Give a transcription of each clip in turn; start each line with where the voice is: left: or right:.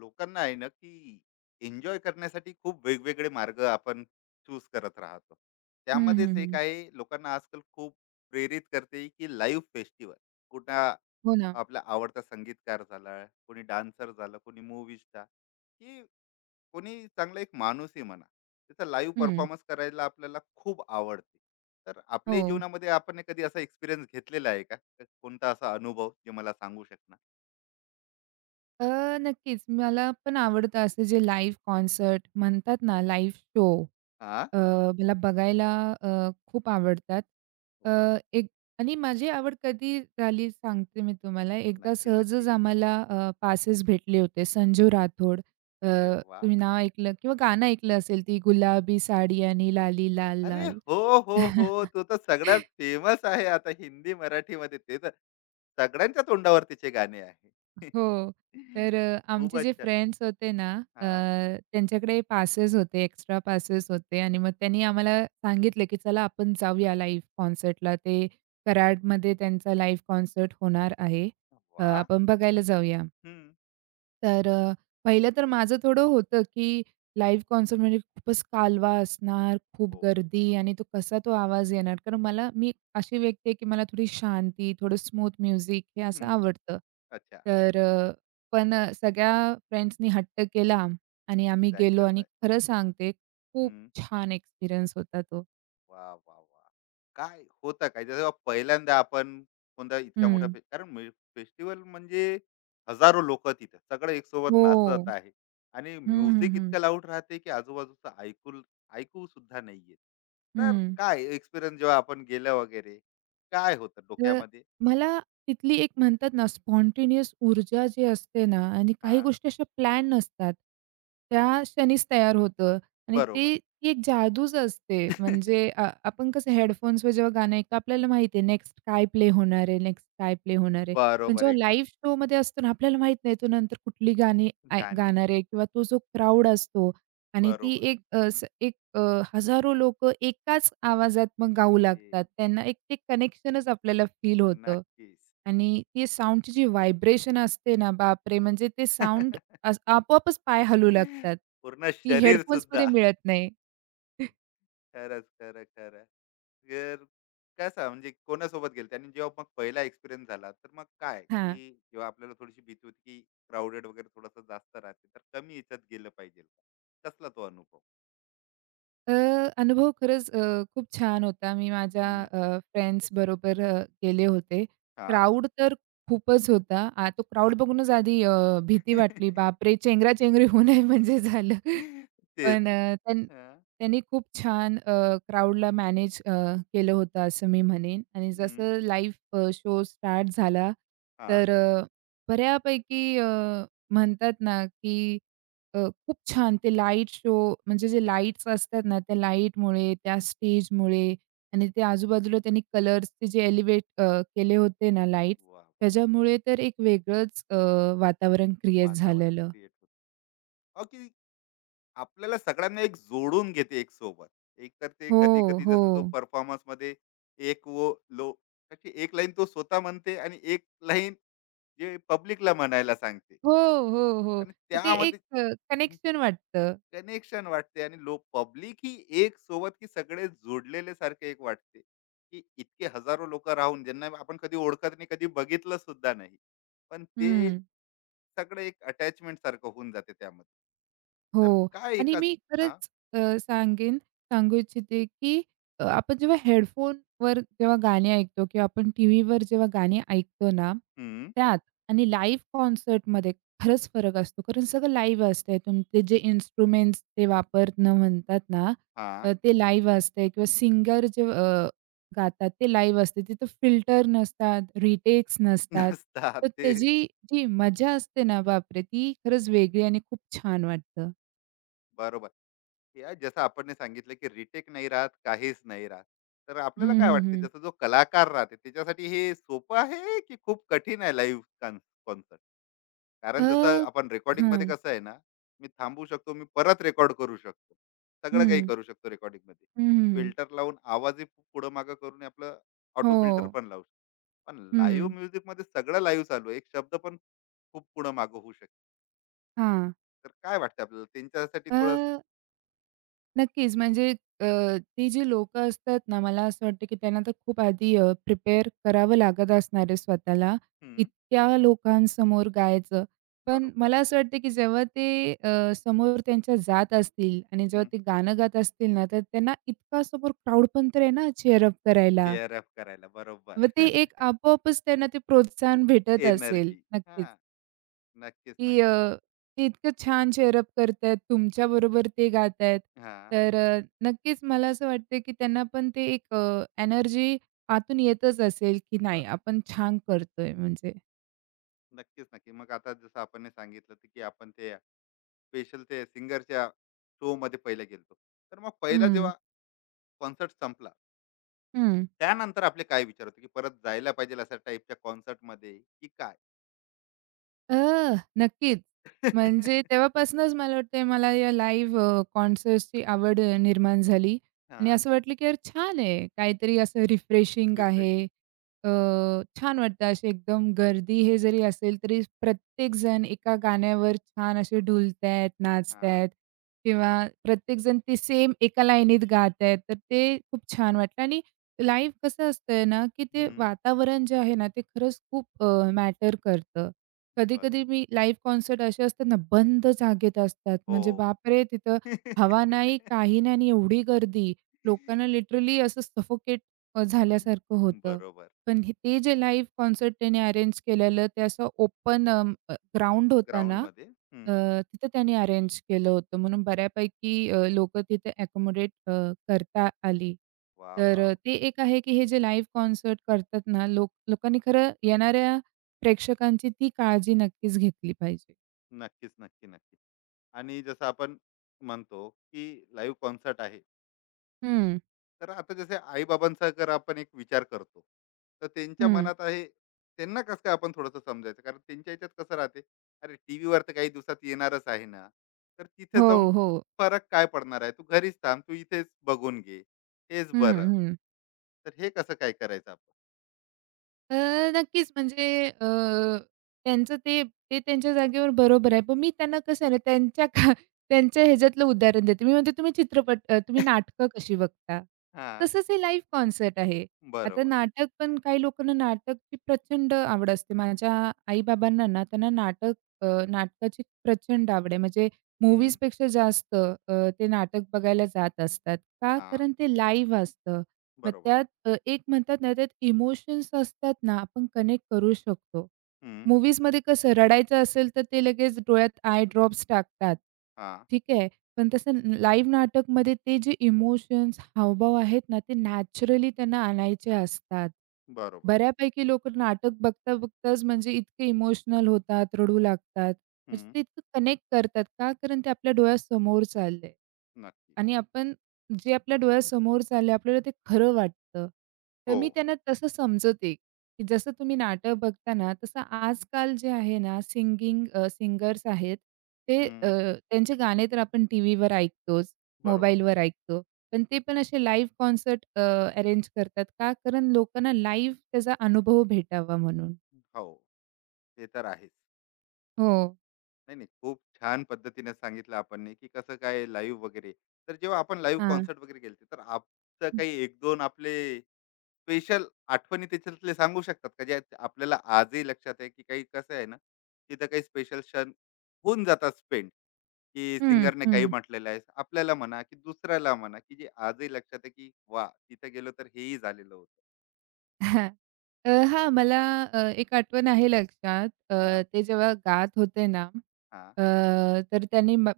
left: लोकांना आहे ना की एन्जॉय करण्यासाठी खूप वेगवेगळे मार्ग आपण चूज करत राहतो.
right: हं, हं,
left: त्यामध्येच एक
right: हं.
left: आहे लोकांना आजकाल खूप प्रेरित करते की लाईव्ह फेस्टिवल कुठं
right: हो ना.
left: आपला आवडता संगीतकार झाला, कोणी डान्सर झाला, कोणी मूवी स्टार की कोणी चांगला एक माणूसही म्हणा त्याचा लाईव्ह
right: हं.
left: परफॉर्मन्स करायला आपल्याला खूप आवडते. तर
right: हो.
left: आपल्याही जीवनामध्ये आपण कधी असा एक्सपिरियन्स घेतलेला आहे का? तर कोणता असा अनुभव जे मला सांगू शकणार?
right: अ, नक्कीच मला पण आवडतं असं जे लाईव्ह कॉन्सर्ट म्हणतात ना, लाईव्ह शो
left: हा.
right: अ, मला बघायला अ, खूप आवडतात. अ,
left: वा.
right: एक आणि माझी आवड कधी झाली सांगते मी तुम्हाला. एकदा
left: नक्की,
right: सहजच
left: नक्की.
right: आम्हाला पासेस भेटले होते संजू राठोड अ,
left: अरे वा.
right: तुम्ही नाव ऐकलं किंवा गाणं ऐकलं असेल ती गुलाबी साडी आणि लाली लाल
left: अरे
right: लाल.
left: हो, हो, हो. तो तर सगळ्यात फेमस आहे आता हिंदी, मराठीमध्ये. ते तर सगळ्यांच्या तोंडावर तिचे गाणे आहे.
right: हो. तर आमचे
left: खूपच
right: जे
left: छान.
right: फ्रेंड्स होते ना, अ,
left: हां.
right: त्यांच्याकडे पासेस होते, एक्स्ट्रा पासेस होते आणि मग त्यांनी आम्हाला सांगितलं, की चला आपण जाऊया लाईव्ह कॉन्सर्टला. ते कराडमध्ये त्यांचा लाईव्ह कॉन्सर्ट होणार आहे.
left: वाह!
right: आपण बघायला जाऊया.
left: हं.
right: तर पहिलं तर माझं थोडं होतं, की लाईव्ह कॉन्सर्ट म्हणजे खूपच कालवा असणार, खूप
left: हो.
right: गर्दी आणि तो कसा तो आवाज येणार. कारण मी अशी व्यक्ती आहे, की मला थोडी शांती, थोडं स्मूथ म्युझिक हे असं
left: हं.
right: आवडतं.
left: अच्छा.
right: तर पण सगळ्या फ्रेंड्सनी हट्ट केला आणि आम्ही गेलो
left: जायचंच
right: आणि
left: आहे.
right: खरं सांगते, खूप छान एक्सपिरियन्स होता तो.
left: वा, वा, वा, काय होतं काय? जेव्हा पहिल्यांदा आपण कोणता इतका मोठा
right: हं.
left: कारण फेस्टिव्हल म्हणजे हजारो लोकं तिथं. सगळे एकसोबत
right: हो.
left: नाचत आहे आणि
right: हं, हं,
left: म्युझिक
right: हं.
left: इतकं लाऊड राहते, की आजूबाजूचं ऐकू सुद्धा नाही येत. तर
right: हं.
left: काय एक्सपिरियन्स जेव्हा आपण गेलं वगैरे, काय होतं
right: तर
left: डोक्यामध्ये?
right: मला तिथली एक म्हणतात ना, स्पॉन्टेनियस ऊर्जा जी असते ना आणि काही
left: हां,
right: गोष्टी अशा प्लॅन नसतात. त्या क्षणीच तयार होतं आणि
left: बरोबर.
right: ती एक जादूच असते. म्हणजे आपण कसं हेडफोन्सवर जेव्हा गाणं ऐकतो आपल्याला माहिती आहे नेक्स्ट काय प्ले होणार आहे, नेक्स्ट काय प्ले होणार आहे. पण
left: बरोबर
right: जेव्हा
left: एक
right: लाईव्ह शोमध्ये असतो ना, आपल्याला माहीत नाही तो नंतर कुठली गाणी
left: गाणे.
right: गाणार आहे किंवा तो जो क्राउड असतो आणि ती
left: बरोबर.
right: एक अ, स एक अ, हजारो लोकं एकाच आवाजात मग गाऊ
left: अरे!
right: लागतात. त्यांना एक ते कनेक्शनच आपल्याला फील होतं.
left: नक्कीच.
right: आणि ती साउंडची जी व्हायब्रेशन असते ना, बापरे! म्हणजे ते साउंड अस आपोआपच पाय हलू लागतात.
left: पूर्ण
right: ती
left: शरीर
right: हेडफोन्समध्ये
left: सुद्धा.
right: मिळत नाही.
left: खरंच, खरं, खरं. तर कसं म्हणजे कोणासोबत गेलते आणि जेव्हा मग पहिला एक्सपिरियन्स झाला, तर मग काय,
right: हां.
left: की जेव्हा आपल्याला थोडीशी भीती होती, की क्राउडेड वगैरे थोडंसं जास्त राहते, तर कमी ह्याच्यात गेलं पाहिजे. कसला तो अनुभव?
right: अ, अनुभव खरंच खूप छान होता. मी माझ्या
left: हं,
right: फ्रेंड्स बरोबर गेले होते.
left: हां.
right: क्राउड तर खूपच होता. तो क्राउड बघूनच आधी भीती वाटली. बापरे! चेंगराचेंगरी होऊ नये म्हणजे झालं.
left: तेच.
right: पण अ, त्यां
left: हां,
right: त्यांनी खूप छान क्राउडला मॅनेज केलं होतं असं मी म्हणेन आणि
left: हं,
right: जसं लाईव्ह शो स्टार्ट झाला
left: हां.
right: तर बऱ्यापैकी म्हणतात ना, की खूप छान ते लाईट शो म्हणजे जे लाईट्स असतात ना, त्या लाईटमुळे, त्या स्टेजमुळे आणि ते आजूबाजूला त्यांनी कलर्सचे जे एलिव्हेट केले होते ना लाईट्स,
left: वाह, वाह, वाह!
right: त्याच्यामुळे तर एक वेगळंच वातावरण क्रिएट
left: वातावरण
right: झालेलं.
left: क्रिएट होतं. आपल्याला सगळ्यांना एक जोडून घेते एक सोबत. एक तर ते
right: हो,
left: कधी कधी
right: हो.
left: जसं जो परफॉर्मन्स मध्ये एक वो लो अशी एक लाईन तो स्वतः म्हणते आणि एक लाईन जे पब्लिकला म्हणायला सांगते
right: हो, हो, हो.
left: आणि
right: मग ते एक
left: त्यामध्ये
right: कनेक्शन वाटतं.
left: कनेक्शन वाटते आणि लो पब्लिक ही एक सोबत की सगळे जोडलेले सारखे एक वाटते की इतके हजारो लोक राहून ज्यांना आपण कधी ओळखत नाही, कधी बघितलं सुद्धा नाही, पण ते
right: हं.
left: सगळं एक अटॅचमेंट सारखं होऊन जाते त्यामध्ये. तर
right: हो.
left: काय
right: आणि
left: एकाच.
right: मी
left: हा.
right: खरंच
left: हम्म.
right: सांगू इच्छिते, की आपण जेव्हा हेडफोनवर जेव्हा गाणी ऐकतो किंवा आपण टीव्हीवर जेव्हा गाणी ऐकतो ना,
left: हम्म,
right: त्यात आणि लाईव्ह कॉन्सर्टमध्ये खरंच फरक असतो. कारण सगळं लाईव्ह असतंय. तुमचे जे इन्स्ट्रुमेंट्स ते वापरणं म्हणतात ना,
left: हा.
right: ते लाईव्ह असतंय किंवा सिंगर जे गातात ते लाईव्ह असते. तिथं फिल्टर नसतात, रिटेक्स नसतात.
left: नसतात
right: तर
left: ते.
right: त्याची जी मजा असते ना, बापरे! ती खरंच वेगळी आणि खूप छान वाटतं.
left: बरोबर. या जसं आपण नाही सांगितलं, की रिटेक नाही राहत, काहीच नाही राहत. तर
right: हं,
left: आपल्याला काय
right: हं,
left: वाटते
right: हं.
left: जसं जो कलाकार राहते त्याच्यासाठी हे सोपं आहे, की खूप कठीण आहे लाईव्ह कॉन्सर्ट?
right: अ,
left: कारण जसं आपण रेकॉर्डिंगमध्ये
right: हां.
left: कसं आहे ना, मी थांबू शकतो, मी परत रेकॉर्ड करू शकतो. सगळं काही
right: हं.
left: करू शकतो रेकॉर्डिंगमध्ये.
right: हं, हं, हं.
left: फिल्टर लावून आवाजही पुढं मागं करून आपलं ऑटो
right: हो.
left: फिल्टर पण लावू शकतो. पण लाईव्ह
right: हं.
left: म्युझिकमध्ये सगळं लाईव्ह चालू आहे. एक शब्द पण खूप पुढं मागं होऊ शकते.
right: हां.
left: तर काय वाटतं आपल्याला त्यांच्यासाठी
right: अ,
left: थोडं?
right: नक्कीच म्हणजे अ, ती जी लोकं असतात ना, मला असं वाटतं की त्यांना तर खूप आधी प्रिपेअर करावं लागत असणार आहे स्वतःला, इतक्या लोकांसमोर गायचं. पण
left: बरोबर.
right: मला असं वाटतं की जेव्हा ते समोर त्यांच्या जात असतील आणि जेव्हा
left: हं.
right: ते गाणं गात असतील ना, तर त्यांना इतका समोर क्राउड पण तर आहे ना चीअर अप करायला.
left: चेअर अप करायला, बरोबर.
right: मग ते एक आपोआपच त्यांना ते प्रोत्साहन भेटत असेल.
left: एनर्जी. हा.
right: नक्कीच.
left: नक्कीच,
right: की
left: नक्की.
right: ते इतकं छान चेअरअप करतायत, तुमच्याबरोबर ते गातायत.
left: हा.
right: तर नक्कीच मला असं वाटतं की त्यांना पण ते एक एनर्जी आतून येतच असेल की नाही
left: बरोबर.
right: आपण छान करतोय म्हणजे.
left: नक्कीच, नक्की. मग आता जसं आपण हे सांगितलं ते की आपण ते स्पेशल ते सिंगरच्या शो मध्ये पहिले गेलतो, तर मग पहिला
right: हं,
left: जेव्हा कॉन्सर्ट संपला
right: हं.
left: त्यानंतर आपले काय विचार होते की परत जायला पाहिजे अशा टाईपच्या कॉन्सर्ट मध्ये की काय?
right: अ, नक्कीच. म्हणजे तेव्हापासूनच मला वाटतंय मला या लाईव्ह कॉन्सर्ट्सची आवड निर्माण झाली आणि
left: हा.
right: असं वाटलं की यार छान आहे. काहीतरी असं रिफ्रेशिंग आहे.
left: रिफ्रेशिंग.
right: अ, छान वाटतं अशी एकदम गर्दी हे जरी असेल तरी प्रत्येकजण एका गाण्यावर छान असे डुलतायत,
left: हा.
right: नाचतायत किंवा प्रत्येकजण ते सेम एका लाईनीत गातायत. तर ते खूप छान वाटलं आणि लाईव्ह कसं असतंय ना, की ते
left: हम्म.
right: वातावरण जे आहे ना, ते खरंच खूप मॅटर करतं. कधी-कधी
left: बरोबर.
right: मी लाईव्ह कॉन्सर्ट असे असतात ना, बंद जागेत असतात.
left: हो.
right: म्हणजे बापरे! तिथं हवा नाही, काही नाही आणि एवढी गर्दी. लोकांना लिटरली असं सफोकेट झाल्यासारखं होतं.
left: बरोबर.
right: पण हे ते जे लाईव्ह कॉन्सर्ट त्याने अरेंज केलेलं, ते असं ओपन ग्राउंड होता ना,
left: ग्राउंड मध्ये.
right: अ,
left: हम्म.
right: तिथं त्यांनी अरेंज केलं होतं. म्हणून बऱ्यापैकी तिथे अकोमोडेट करता आली.
left: वा,
right: तर
left: वा.
right: ते एक आहे, की हे जे लाईव्ह कॉन्सर्ट करतात ना, लोकांनी खरं येणाऱ्या प्रेक्षकांची ती काळजी नक्कीच घेतली पाहिजे.
left: नक्कीच, नक्की, नक्की. आणि जसं आपण म्हणतो, की लाईव्ह कॉन्सर्ट आहे.
right: हं,
left: तर आता जसे आई-बाबांचा जर आपण एक विचार करतो, तर त्यांच्या
right: हं.
left: मनात आहे, त्यांना कसं काय आपण थोडंसं समजायचं? कारण त्यांच्या ह्याच्यात कसं राहते, "अरे, टीव्हीवर तर काही दिवसात येणारच आहे ना, तर तिथे जाऊन
right: हो, हो.
left: फरक काय पडणार आहे? तू घरीच थांब, तू इथेच बघून घे, हेच
right: हं,
left: बरं."
right: हं.
left: तर हे कसं काय करायचं आपण?
right: अ, नक्कीच म्हणजे त्यांचं ते ते त्यांच्या जागेवर बरोबर आहे. पण मी त्यांना कसं आहे ना त्यांच्या ह्याच्यातलं उदाहरण देते. मी म्हणते तुम्ही चित्रपट तुम्ही नाटकं कशी बघता?
left: हां,
right: तसंच हे लाईव्ह कॉन्सर्ट आहे. आता
left: बरोबर.
right: नाटक पण काही लोकांना नाटकची प्रचंड आवड असते. माझ्या आई-बाबांना ना त्यांना नाटकाची प्रचंड आवड आहे. म्हणजे
left: हं,
right: मूव्हीजपेक्षा जास्त ते नाटक बघायला जात असतात. का?
left: हां,
right: कारण ते लाईव्ह असतं. मग
left: बरोबर.
right: एक म्हणतात ना, त्यात इमोशन्स असतात ना, आपण कनेक्ट करू शकतो.
left: हं,
right: मूव्हीजमध्ये कसं रडायचं असेल, तर ते लगेच डोळ्यात आय ड्रॉप्स टाकतात.
left: हां,
right: ठीक आहे. पण तसं लाईव्ह नाटकमध्ये ते जे इमोशन्स, हावभाव आहेत ना, ते नॅचरली त्यांना आणायचे असतात.
left: बरोबर.
right: बऱ्यापैकी लोकं नाटक बघता-बघताच म्हणजे इतके इमोशनल होतात, रडू लागतात. म्हणजे
left: हं,
right: ते इतकं कनेक्ट करतात. का? कारण ते आपल्या डोळ्यासमोर चाललंय.
left: नक्की.
right: आणि आपण जे आपल्या डोळ्यासमोर झालं आपल्याला ते खरं वाटतं. तर
left: हो.
right: मी त्यांना तसं समजवते, की जसं तुम्ही नाटक बघता ना, तसं आजकाल जे आहे ना सिंगर्स आहेत. ते
left: हं,
right: अ, त्यांचे गाणे तर आपण टीव्हीवर ऐकतोच,
left: बरोबर.
right: मोबाईलवर ऐकतो. पण ते पण असे लाईव्ह कॉन्सर्ट अरेंज करतात का? कारण लोकांना लाईव्ह त्याचा अनुभव भेटावा म्हणून.
left: हो, ते तर आहेच.
right: हो.
left: नाही, नाही, खूप छान पद्धतीने सांगितलं आपण नी, की कसं काय लाईव्ह वगैरे. तर जेव्हा आपण लाईव्ह
right: हां.
left: कॉन्सर्ट वगैरे गेलते, तर आपचं काही एक दोन आपले स्पेशल आठवणी त्याच्यातले सांगू शकतात का? जे आपल्याला आजही लक्षात आहे, की काही कसं आहे ना, तिथं काही स्पेशल क्षण होऊन जातात स्पेंड, की
right: हं,
left: सिंगरने काही
right: हं.
left: म्हटलेलं आहे. आपल्याला म्हणा, की दुसऱ्याला म्हणा, की जे आजही लक्षात आहे, की वाह! तिथं गेलो तर हेही झालेलं होतं.
right: हां, मला एक आठवण आहे लक्षात.
left: हां,
right: ते जेव्हा गात होते ना,
left: हां.
right: अ, तर त्यांनी म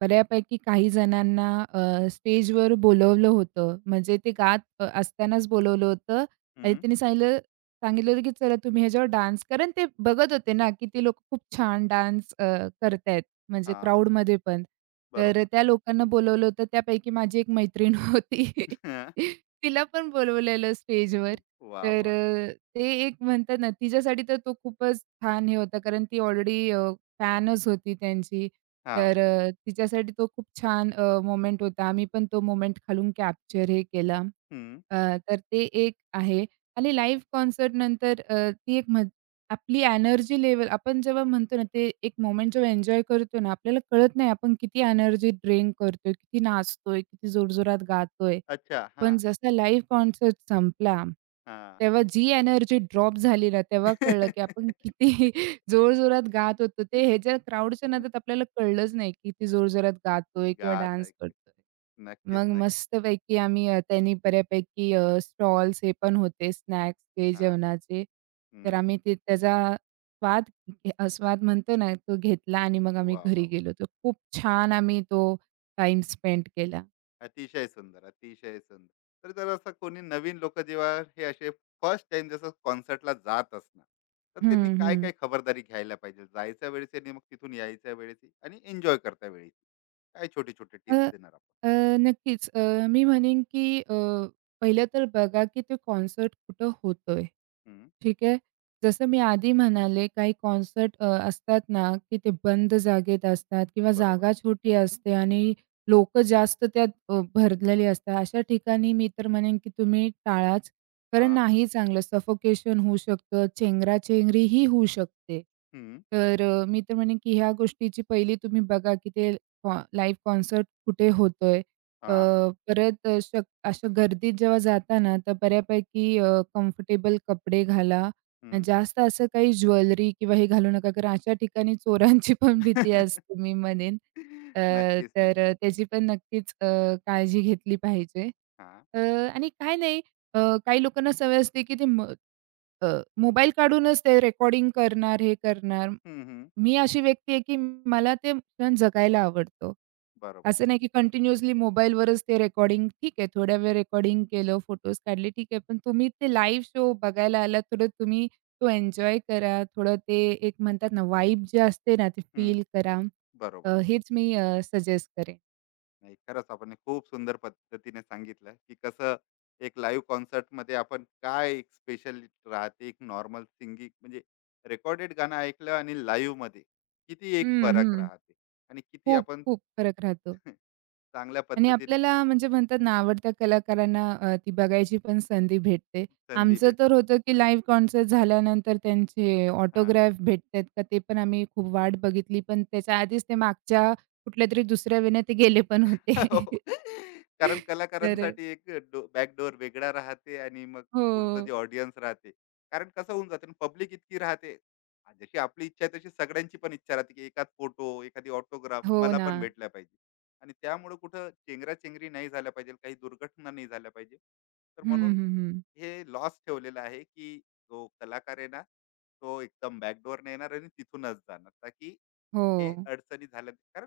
right: बऱ्यापैकी काही जणांना अ, स्टेजवर बोलवलं होतं. म्हणजे ते गात असतानाच बोलवलं होतं आणि
left: हं,
right: त्यांनी सांगितलं सांगितलं होतं, की "चला तुम्ही ह्याच्यावर डान्स" कारण ते बघत होते ना, की ती लोकं खूप छान डान्स करतायत म्हणजे
left: हां,
right: क्राउडमध्ये पण. तर
left: बरोबर.
right: त्या लोकांना बोलवलं होतं. त्यापैकी माझी एक मैत्रीण होती. तिला पण बोलवलेलं स्टेजवर.
left: वाह!
right: तर
left: वाह!
right: ते एक म्हणतात ना, तिच्यासाठी तर तो खूपच छान हे होता, कारण ती ऑलरेडी फॅनच होती त्यांची. तर
left: हां.
right: तिच्यासाठी तो खूप छान मोमेंट होता. आम्ही पण तो मोमेंट खालून कॅप्चर हे केला.
left: हं.
right: अ, तर ते एक आहे आणि लाईव्ह कॉन्सर्टनंतर ती एक म्हण आपली एनर्जी लेव्हल आपण जेव्हा म्हणतो ना, ते एक मोमेंट जेव्हा एन्जॉय करतो ना, आपल्याला कळत नाही आपण किती एनर्जी ड्रेन करतोय, किती नाचतोय, किती जोरजोरात गातोय.
left: अच्छा.
right: पण
left: हां,
right: जसा लाईव्ह कॉन्सर्ट संपला,
left: हां.
right: तेव्हा जी एनर्जी ड्रॉप झाली ना, तेव्हा कळलं की आपण किती जोरजोरात गात होतो. ते ह्याच्या क्राउडच्या नादात आपल्याला कळलंच नाही, किती जोरजोरात गातोय किंवा
left: गात
right: डान्स
left: आहे.
right: करतोय.
left: नक्कीच,
right: मग
left: नक्की.
right: मस्तपैकी आम्ही त्यांनी बऱ्यापैकी स्टॉल्स हे पण होते स्नॅक्स ते
left: हां.
right: जेवणाचे.
left: हं.
right: तर आम्ही ते त्याचा स्वाद स्वाद म्हणतो ना, तो घेतला आणि मग आम्ही
left: वाह! वाह!
right: घरी
left: वाह!
right: गेलो होतो. खूप छान आम्ही तो टाईम स्पेंड केला.
left: अतिशय सुंदर, अतिशय सुंदर. तर जर असं कोणी नवीन लोकं जेव्हा हे असे फर्स्ट टाईम जसं कॉन्सर्टला जात असणार, तर त्यांनी
right: हं, हं.
left: काय-काय खबरदारी घ्यायला पाहिजे? जायच्या वेळेस आणि मग तिथून यायच्या वेळेसही आणि एन्जॉय करता वेळेस. काय छोटे-छोटे
right: अ,
left: टिप्स देणार आपण?
right: अ, नक्कीच. मी म्हणेन की पहिलं तर बघा की ते कॉन्सर्ट कुठं होतोय.
left: हं.
right: ठीक आहे. जसं मी आधी म्हणाले काही कॉन्सर्ट असतात ना, की ते बंद जागेत असतात किंवा
left: बरोबर.
right: जागा छोटी असते आणि लोकं जास्त त्यात भरलेली असतात. अशा ठिकाणी मी तर म्हणेन, की तुम्ही टाळाच. कारण
left: हां.
right: नाही चांगलं सफोकेशन होऊ शकतं, चेंगरा-चेंगरी ही होऊ शकते.
left: हं.
right: तर मी तर म्हणेन, की ह्या गोष्टीची पहिली तुम्ही बघा, की ते लाईव्ह कॉन्सर्ट कुठे होतोय? अ,
left: हां.
right: परत असं गर्दीत जेव्हा जाता ना, तर बऱ्यापैकी कम्फर्टेबल कपडे घाला.
left: हं.
right: जास्त असं काही ज्वेलरी किंवा हे घालू नका, कारण अशा ठिकाणी चोरांची पण भीती असते मी म्हणेन. अ,
left: नक्कीच,
right: तर
left: नक्की.
right: त्याची पण नक्कीच काळजी घेतली पाहिजे.
left: हां.
right: अ, आणि काय नाही, अ, काही लोकांना सवय असते की अ, मोबाईल काढूनच ते रेकॉर्डिंग करणार, हे करणार.
left: हं, हं.
right: मी अशी व्यक्ती आहे, की मला ते क्षण जगायला आवडतो
left: बरोबर
right: असं
left: की.
right: नाही, की कंटिन्युअसली मोबाईलवरच ते रेकॉर्डिंग ठीक आहे, थोड्या वेळ रेकॉर्डिंग केलं, फोटोज काढले, ठीक आहे. पण तुम्ही ते लाईव्ह शो बघायला आलात, थोडं तुम्ही तो एन्जॉय करा. थोडं ते एक म्हणतात ना, वाइब जे असते ना, ते
left: हं,
right: फील करा.
left: बरोबर.
right: हेच मी सजेस्ट करेन.
left: नाही, खरंच आपण हे खूप सुंदर पद्धतीने सांगितलं, की कसं एक लाईव्ह कॉन्सर्टमध्ये आपण काय स्पेशल राहते, एक नॉर्मल सिंगिंग म्हणजे रेकॉर्डेड गाणं ऐकलं आणि लाईव्हमध्ये किती एक
right: हं,
left: फरक
right: हं.
left: राहते आणि किती
right: खूप,
left: आपण
right: खूप फरक राहतो.
left: चांगल्या
right: आणि
left: पद्धतीने.
right: आपल्याला म्हणजे म्हणतात ना, आवडत्या कलाकारांना ती बघायची पण संधी भेटते.
left: संधी
right: आमचं
left: भेट.
right: तर होतं, की लाईव्ह कॉन्सर्ट झाल्यानंतर त्यांचे
left: हां.
right: ऑटोग्राफ भेटतात का, ते पण आम्ही खूप वाट बघितली. पण त्याच्या आधीच ते मागच्या कुठल्यातरी दुसऱ्या वेळेने ते गेले पण होते.
left: हो. कारण
right: तर
left: कलाकारांसाठी एक बॅकडोर वेगळा राहते आणि मग
right: हो.
left: पुढचं जे ऑडियन्स राहते. कारण कसं होऊन जाते, पब्लिक इतकी राहते. आ, जशी आपली इच्छा आहे तशी सगळ्यांची पण इच्छा राहते, की एखाद फोटो, एखादी ऑटोग्राफ
right: हो
left: मला
right: ना.
left: पण भेटला पाहिजे. आणि त्यामुळे कुठं चेंगरा नाही झाल्या पाहिजे, काही दुर्घटना नाही झाल्या पाहिजे. तर
right: हं,
left: म्हणून
right: हं, हं.
left: हे लॉस ठेवलेला आहे, की जो कलाकार आहे ना, तो एकदम बॅकडोरने येणार आणि तिथूनच जाणार. ताकी हे
right: हो.
left: अडचणी झाल्या, कारण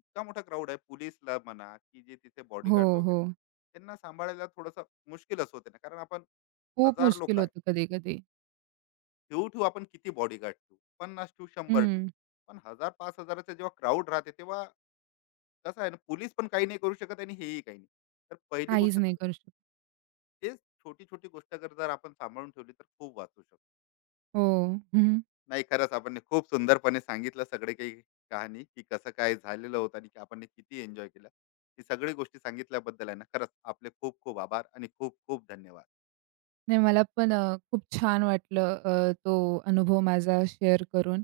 left: इतका मोठा क्राऊड आहे. पोलीसला म्हणा की जे तिथे
right: हो,
left: बॉडीगार्ड
right: हो.
left: वगैरे आहे, त्यांना सांभाळायला थोडंसं मुश्किलच होते ना, कारण आपण
right: खूप
left: 1000
right: मुश्किल
left: लोक आहे.
right: होतं कधी-कधी.
left: ठेवू ठेवू आपण किती बॉडीगार्ड ठेवू, 50 ठेवू, 100 ठेवू.
right: हं.
left: पण 1000, 5000चा जेव्हा क्राऊड राहते तेव्हा कसं आहे ना, पोलीस पण काही नाही करू शकत आणि हेही काही नाही. तर पहिली
right: काहीच
left: गोष्ट तर
right: नाही करू शकत.
left: तेच, छोटी छोटी गोष्ट जर जर आपण सांभाळून ठेवली तर खूप वाचू शकतो.
right: हो. हं.
left: नाही, खरंच आपण खूप सुंदरपणे सांगितलं सगळे काही, कहाणी की कसं काय झालेलं होतं आणि की आपण किती एन्जॉय केलं. ही सगळी गोष्टी सांगितल्याबद्दल आहे ना, खरंच आपले खूप खूप आभार आणि खूप खूप धन्यवाद.
right: नाही मला पण खूप छान वाटलं तो अनुभव माझा शेअर करून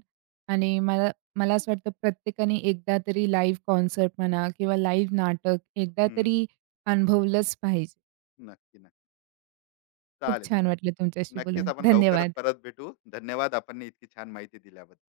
right: आणि मला मला असं वाटतं प्रत्येकाने एकदा तरी लाईव्ह कॉन्सर्ट म्हणा किंवा लाईव्ह नाटक एकदा
left: हम्म,
right: तरी अनुभवलंच पाहिजे.
left: नक्की, नक्की.
right: खूप
left: चालेल
right: छान
left: ना.
right: वाटलं तुमच्याशी
left: नक्कीच,
right: बोलून.
left: आपण लवकरच
right: धन्यवाद.
left: परत भेटू. धन्यवाद आपण इतकी छान माहिती दिल्याबद्दल.